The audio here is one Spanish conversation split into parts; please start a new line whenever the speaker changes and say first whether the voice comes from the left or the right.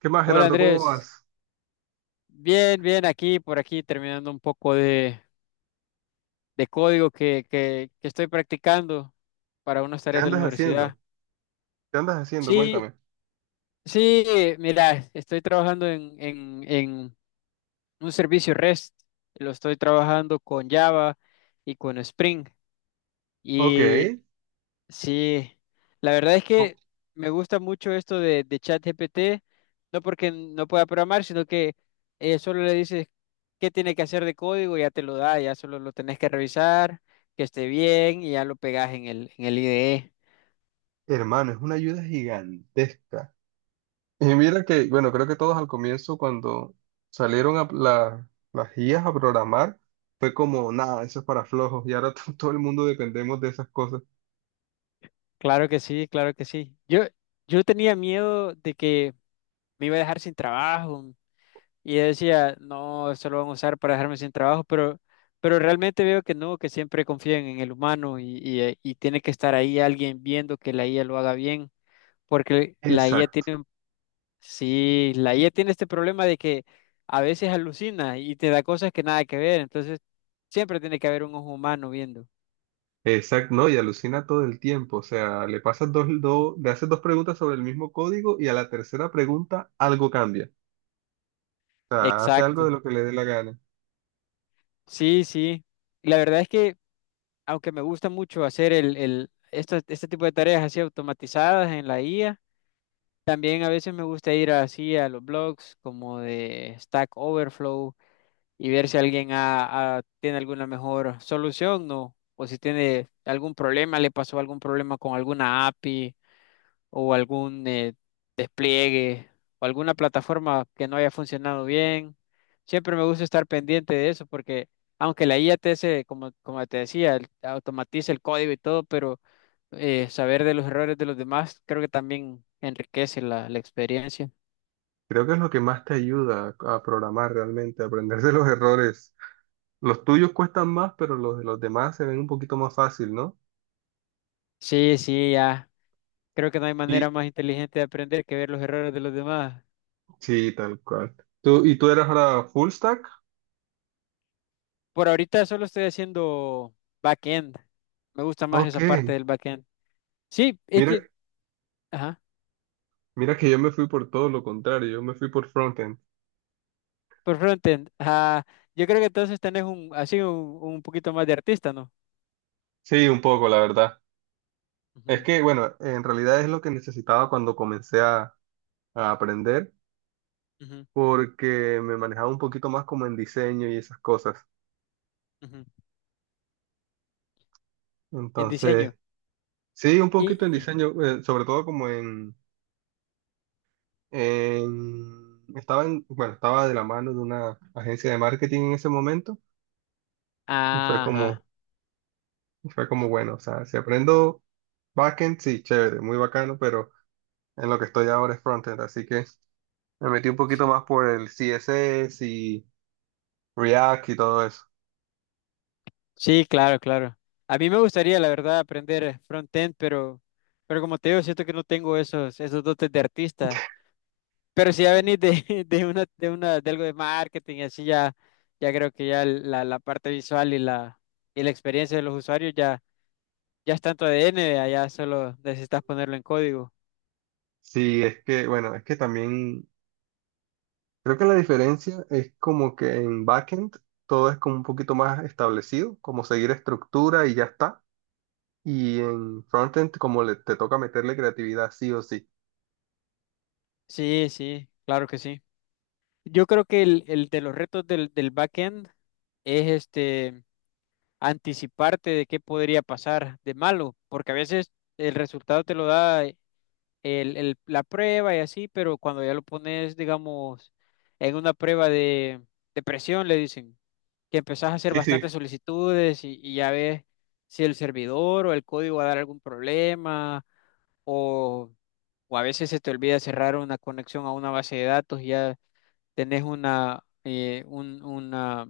right: ¿Qué más,
left: Hola
right: Gerardo? ¿Cómo
left: Andrés,
right: vas?
left: bien, bien aquí, por aquí, terminando un poco de código que estoy practicando para unas
right: ¿Qué
left: tareas de la
right: andas
left: universidad.
right: haciendo? ¿Qué andas haciendo?
left: Sí,
right: Cuéntame.
left: sí, mira, estoy trabajando en un servicio REST, lo estoy trabajando con Java y con Spring.
right: Ok.
left: Y Sí, la verdad es
right: Oh,
left: que me gusta mucho esto de ChatGPT, no porque no pueda programar, sino que solo le dices qué tiene que hacer de código, y ya te lo da, ya solo lo tenés que revisar, que esté bien y ya lo pegas en el IDE.
right: hermano, es una ayuda gigantesca. Y mira que, bueno, creo que todos al comienzo, cuando las guías a programar, fue como, nada, eso es para flojos. Y ahora todo el mundo dependemos de esas cosas.
left: Claro que sí, claro que sí. Yo tenía miedo de que me iba a dejar sin trabajo. Y yo decía, no, esto lo van a usar para dejarme sin trabajo, pero realmente veo que no, que siempre confían en el humano y tiene que estar ahí alguien viendo que la IA lo haga bien, porque la IA
right: Exacto.
left: tiene, sí, la IA tiene este problema de que a veces alucina y te da cosas que nada que ver, entonces siempre tiene que haber un ojo humano viendo.
right: Exacto, no, y alucina todo el tiempo. O sea, le pasas dos, le haces dos preguntas sobre el mismo código y a la tercera pregunta algo cambia. O sea, hace algo
left: Exacto.
right: de lo que le dé la gana.
left: Sí, sí. La verdad es que, aunque me gusta mucho hacer este tipo de tareas así automatizadas en la IA. También a veces me gusta ir así a los blogs como de Stack Overflow y ver si alguien tiene alguna mejor solución, ¿no? O si tiene algún problema, le pasó algún problema con alguna API o algún despliegue o alguna plataforma que no haya funcionado bien. Siempre me gusta estar pendiente de eso porque aunque la IA te hace, como te decía, automatiza el código y todo, pero saber de los errores de los demás creo que también enriquece la experiencia.
right: Creo que es lo que más te ayuda a programar realmente, a aprenderse los errores. Los tuyos cuestan más, pero los de los demás se ven un poquito más fácil, ¿no?
left: Sí, sí, ya. Creo que no hay
right: Y
left: manera más inteligente de aprender que ver los errores de los demás.
right: sí, tal cual. ¿Tú, y tú eras ahora full stack?
left: Por ahorita solo estoy haciendo backend. Me gusta más
right: Ok.
left: esa parte del backend. Sí, es
right: Mira,
left: que, ajá.
right: mira que yo me fui por todo lo contrario, yo me fui por frontend.
left: Por frontend, ah, yo creo que entonces tenés así un poquito más de artista, ¿no?
right: Sí, un poco, la verdad. Es
left: Ujú,
right: que, bueno, en realidad es lo que necesitaba cuando a aprender,
left: ujú,
right: porque me manejaba un poquito más como en diseño y esas cosas.
left: ujú. En diseño.
right: Entonces, sí, un poquito
left: Y,
right: en diseño, sobre todo como en- estaba en- bueno, estaba de la mano de una agencia de marketing en ese momento y
left: ajá,
right: y fue como bueno, o sea, si aprendo backend, sí, chévere, muy bacano, pero en lo que estoy ahora es frontend, así que me metí un poquito más por el CSS y React y todo eso.
left: sí, claro, claro. A mí me gustaría, la verdad, aprender frontend, pero como te digo, siento que no tengo esos dotes de artista. Pero si ya venís de algo de marketing y así ya creo que ya la parte visual y la experiencia de los usuarios ya, ya es tanto ADN, ya solo necesitas ponerlo en código.
right: Sí, es que, bueno, es que también creo que la diferencia es como que en backend todo es como un poquito más establecido, como seguir estructura y ya está. Y en frontend, te toca meterle creatividad, sí o sí.
left: Sí, sí, claro que sí. Yo creo que el de los retos del backend es este anticiparte de qué podría pasar de malo, porque a veces el resultado te lo da la prueba y así, pero cuando ya lo pones, digamos, en una prueba de presión, le dicen que empezás a hacer
right: Sí, sí.
left: bastantes solicitudes y ya ves si el servidor o el código va a dar algún problema o, o a veces se te olvida cerrar una conexión a una base de datos y ya tenés una, eh, un- una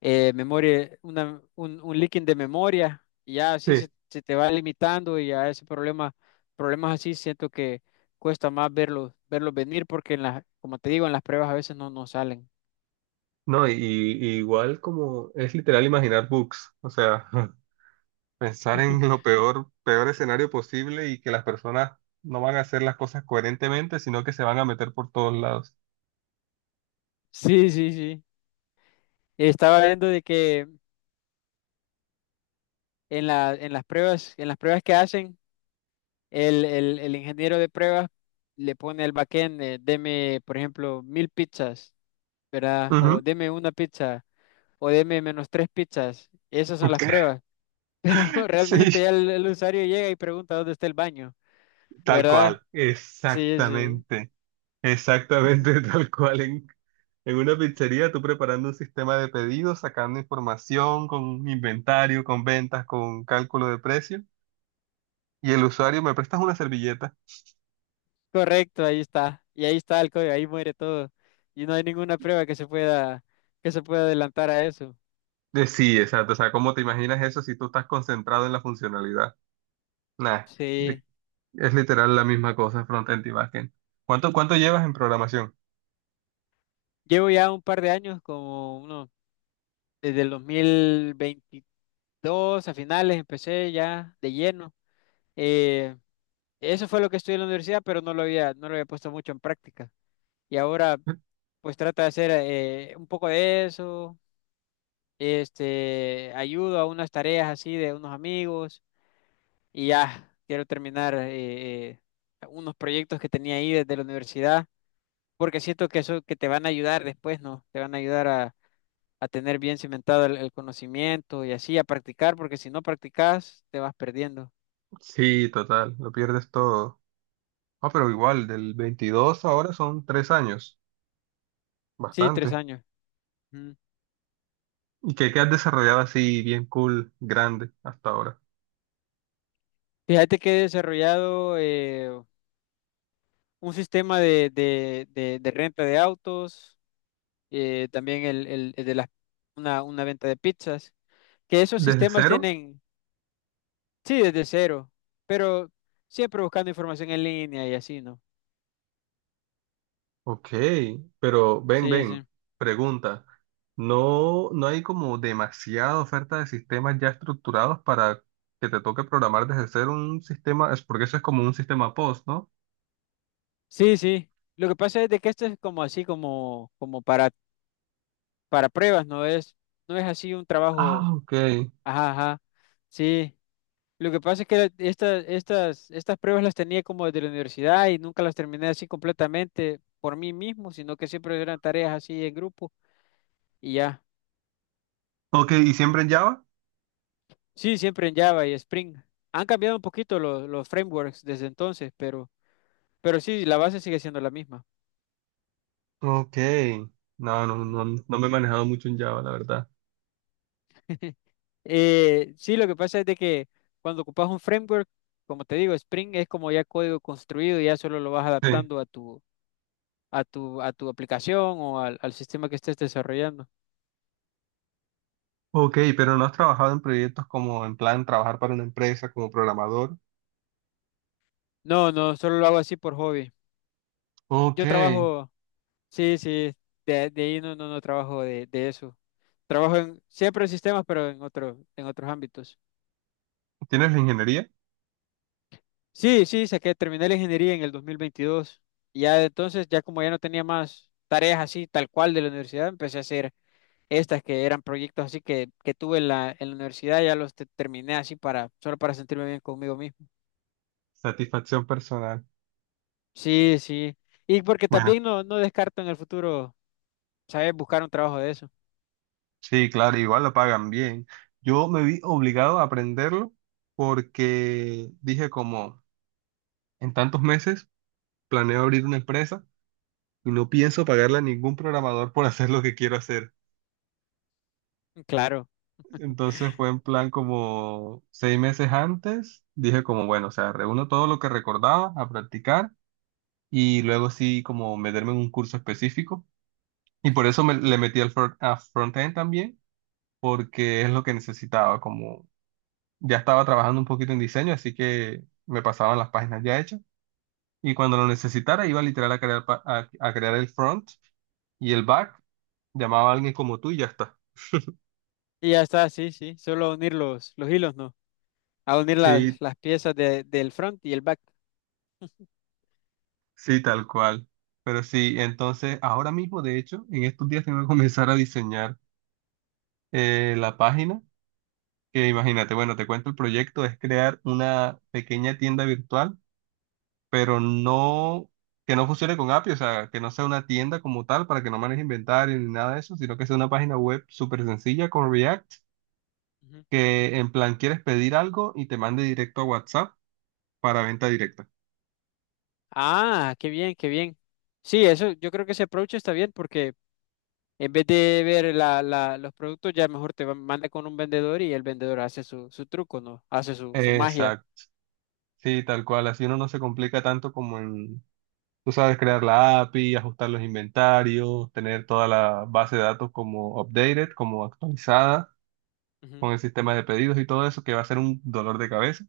left: eh, memoria, un leaking de memoria, y ya así
right: Sí,
left: se te va limitando y a ese problema, problemas así siento que cuesta más verlos, venir porque en las, como te digo, en las pruebas a veces no salen.
right: no, y igual como es literal imaginar bugs, o sea, pensar en lo peor escenario posible y que las personas no van a hacer las cosas coherentemente, sino que se van a meter por todos lados.
left: Sí, sí, sí. Estaba viendo de que en las pruebas que hacen, el ingeniero de pruebas le pone al backend, deme, por ejemplo, 1.000 pizzas, ¿verdad?
right: Ujú.
left: O deme una pizza. O deme menos tres pizzas. Esas son las pruebas. Pero
right: Sí,
left: realmente ya el usuario llega y pregunta dónde está el baño,
right: tal
left: ¿verdad?
right: cual,
left: Sí, sí.
right: exactamente, exactamente tal cual, en una pizzería, tú preparando un sistema de pedidos, sacando información con un inventario, con ventas, con cálculo de precio, y el usuario, ¿me prestas una servilleta?
left: Correcto, ahí está. Y ahí está el código, ahí muere todo. Y no hay ninguna prueba que se pueda adelantar a eso.
right: De sí, exacto. O sea, ¿cómo te imaginas eso si tú estás concentrado en la funcionalidad? Nah,
left: Sí.
right: de- es literal la misma cosa, frontend y backend. ¿Cuánto llevas en programación?
left: Llevo ya un par de años, como uno, desde el 2022 a finales empecé ya de lleno. Eh, eso fue lo que estudié en la universidad, pero no lo había puesto mucho en práctica. Y ahora pues trata de hacer un poco de eso, este, ayudo a unas tareas así de unos amigos y ya quiero terminar unos proyectos que tenía ahí desde la universidad, porque siento que eso que te van a ayudar después, ¿no? Te van a ayudar a tener bien cimentado el conocimiento y así a practicar, porque si no practicas te vas perdiendo.
right: Sí, total, lo pierdes todo. Ah, pero igual, del 22 ahora son 3 años,
left: Sí, tres
right: bastante.
left: años. Ujú.
right: ¿Y qué has desarrollado así bien cool, grande, hasta ahora?
left: Fíjate que he desarrollado un sistema de renta de autos también una venta de pizzas, que esos
right: ¿Desde
left: sistemas
right: cero?
left: tienen, sí, desde cero, pero siempre buscando información en línea y así, ¿no?
right: Ok, pero ven,
left: Sí, sí.
right: ven, pregunta. ¿No hay como demasiada oferta de sistemas ya estructurados para que te toque programar desde cero un sistema? Es porque eso es como un sistema post, ¿no?
left: Sí, sí. Lo que pasa es de que esto es como así, como para pruebas, no es así un trabajo,
right: Ah, ok.
left: ajá, ajá. Sí. Lo que pasa es que estas pruebas las tenía como desde la universidad y nunca las terminé así completamente por mí mismo, sino que siempre eran tareas así en grupo y ya.
right: Ok, ¿y siempre en Java?
left: Sí, siempre en Java y Spring. Han cambiado un poquito los frameworks desde entonces, pero sí, la base sigue siendo la misma.
right: Ok. No, no, no,
left: Ujú.
right: no me he manejado mucho en Java, la verdad.
left: Sí, lo que pasa es de que cuando ocupas un framework, como te digo, Spring es como ya código construido, ya solo lo vas
right: Sí.
left: adaptando a tu aplicación o al sistema que estés desarrollando.
right: Ok, pero no has trabajado en proyectos como en plan trabajar para una empresa como programador.
left: No, no, solo lo hago así por hobby.
right: Ok.
left: Yo trabajo, sí, sí, de ahí no, no, no trabajo de eso. Trabajo siempre en sistemas, pero en otros ámbitos.
right: ¿Tienes la ingeniería?
left: Sí, sí, terminé la ingeniería en el 2022. Y ya de entonces, ya como ya no tenía más tareas así, tal cual de la universidad, empecé a hacer estas que eran proyectos así que tuve en la universidad, ya terminé así solo para sentirme bien conmigo mismo.
right: Satisfacción personal.
left: Sí, sí. Y porque
right: Bueno.
left: también no descarto en el futuro, ¿sabes? Buscar un trabajo de eso.
right: Sí, claro, igual lo pagan bien. Yo me vi obligado a aprenderlo porque dije como en tantos meses planeo abrir una empresa y no pienso pagarle a ningún programador por hacer lo que quiero hacer.
left: Claro.
right: Entonces fue en plan como 6 meses antes, dije como bueno, o sea, reúno todo lo que recordaba a practicar y luego sí como meterme en un curso específico. Y
left: Ujú.
right: por eso le metí a frontend también, porque es lo que necesitaba. Ya estaba trabajando un poquito en diseño, así que me pasaban las páginas ya hechas. Y cuando lo necesitara, iba literal a a crear el front y el back. Llamaba a alguien como tú y ya está.
left: Y ya está, sí, sí. Solo unir los hilos, ¿no? A unir
right: Sí,
left: las piezas del front y el back.
right: sí, tal cual. Pero sí, entonces ahora mismo, de hecho, en estos días tengo que comenzar a diseñar la página. Que
left: Ujú,
right: imagínate, bueno, te cuento el proyecto, es crear una pequeña tienda virtual pero no, que no funcione con API, o sea, que no sea una tienda como tal para que no maneje inventario ni nada de eso, sino que sea una página web súper sencilla con React,
left: ujú.
right: que en plan quieres pedir algo y te mande directo a WhatsApp para venta directa.
left: Ah, qué bien, qué bien. Sí, eso, yo creo que ese approach está bien porque en vez de ver los productos, ya mejor manda con un vendedor y el vendedor hace su truco, ¿no? Hace su magia.
right: Exacto, sí, tal cual, así uno no se complica tanto como en, tú sabes, crear la API, ajustar los inventarios, tener toda la base de datos como updated, como actualizada,
left: Ujú,
right: con el sistema de pedidos y todo eso, que va a ser un dolor de cabeza,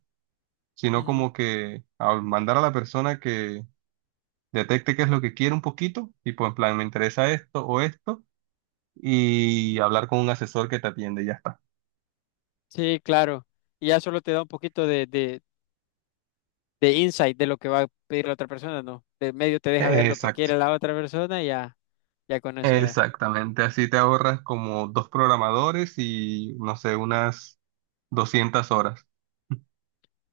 right: sino
left: ujú.
right: como que al mandar a la persona que detecte qué es lo que quiere un poquito, y pues en plan, me interesa esto o esto, y hablar con un asesor que te atiende y ya está.
left: Sí, claro. Y ya solo te da un poquito de insight de lo que va a pedir la otra persona, ¿no? De medio te deja ver lo que
right: Exacto.
left: quiere la otra persona y ya con eso ya.
right: Exactamente, así te ahorras como dos programadores y no sé, unas 200 horas.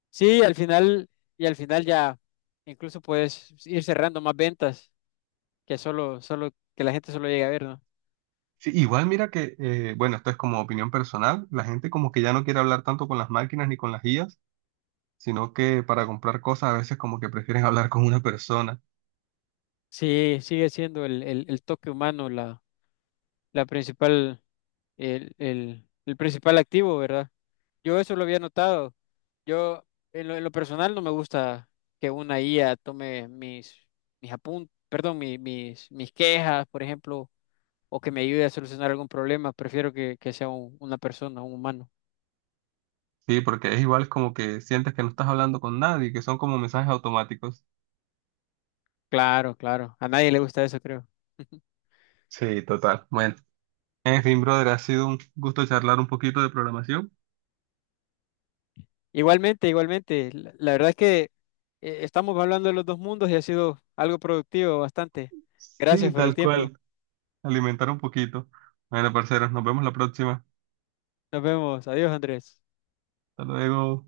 left: Sí, y al final ya incluso puedes ir cerrando más ventas que que la gente solo llegue a ver, ¿no?
right: Sí, igual mira que, bueno, esto es como opinión personal, la gente como que ya no quiere hablar tanto con las máquinas ni con las guías, sino que para comprar cosas a veces como que prefieren hablar con una persona.
left: Sí, sigue siendo el toque humano la principal, el principal activo, ¿verdad? Yo eso lo había notado. Yo, en lo personal, no me gusta que una IA tome perdón, mis quejas, por ejemplo, o que me ayude a solucionar algún problema. Prefiero que sea una persona, un humano.
right: Sí, porque es igual como que sientes que no estás hablando con nadie, que son como mensajes automáticos.
left: Claro, claro. A nadie le gusta eso, creo.
right: Sí, total. Bueno, en fin, brother, ha sido un gusto charlar un poquito de programación.
left: Igualmente, igualmente. La verdad es que estamos hablando de los dos mundos y ha sido algo productivo bastante.
right: Sí,
left: Gracias por el
right: tal
left: tiempo.
right: cual, alimentar un poquito. Bueno, parceros, nos vemos la próxima.
left: Nos vemos. Adiós, Andrés.
right: Hasta luego.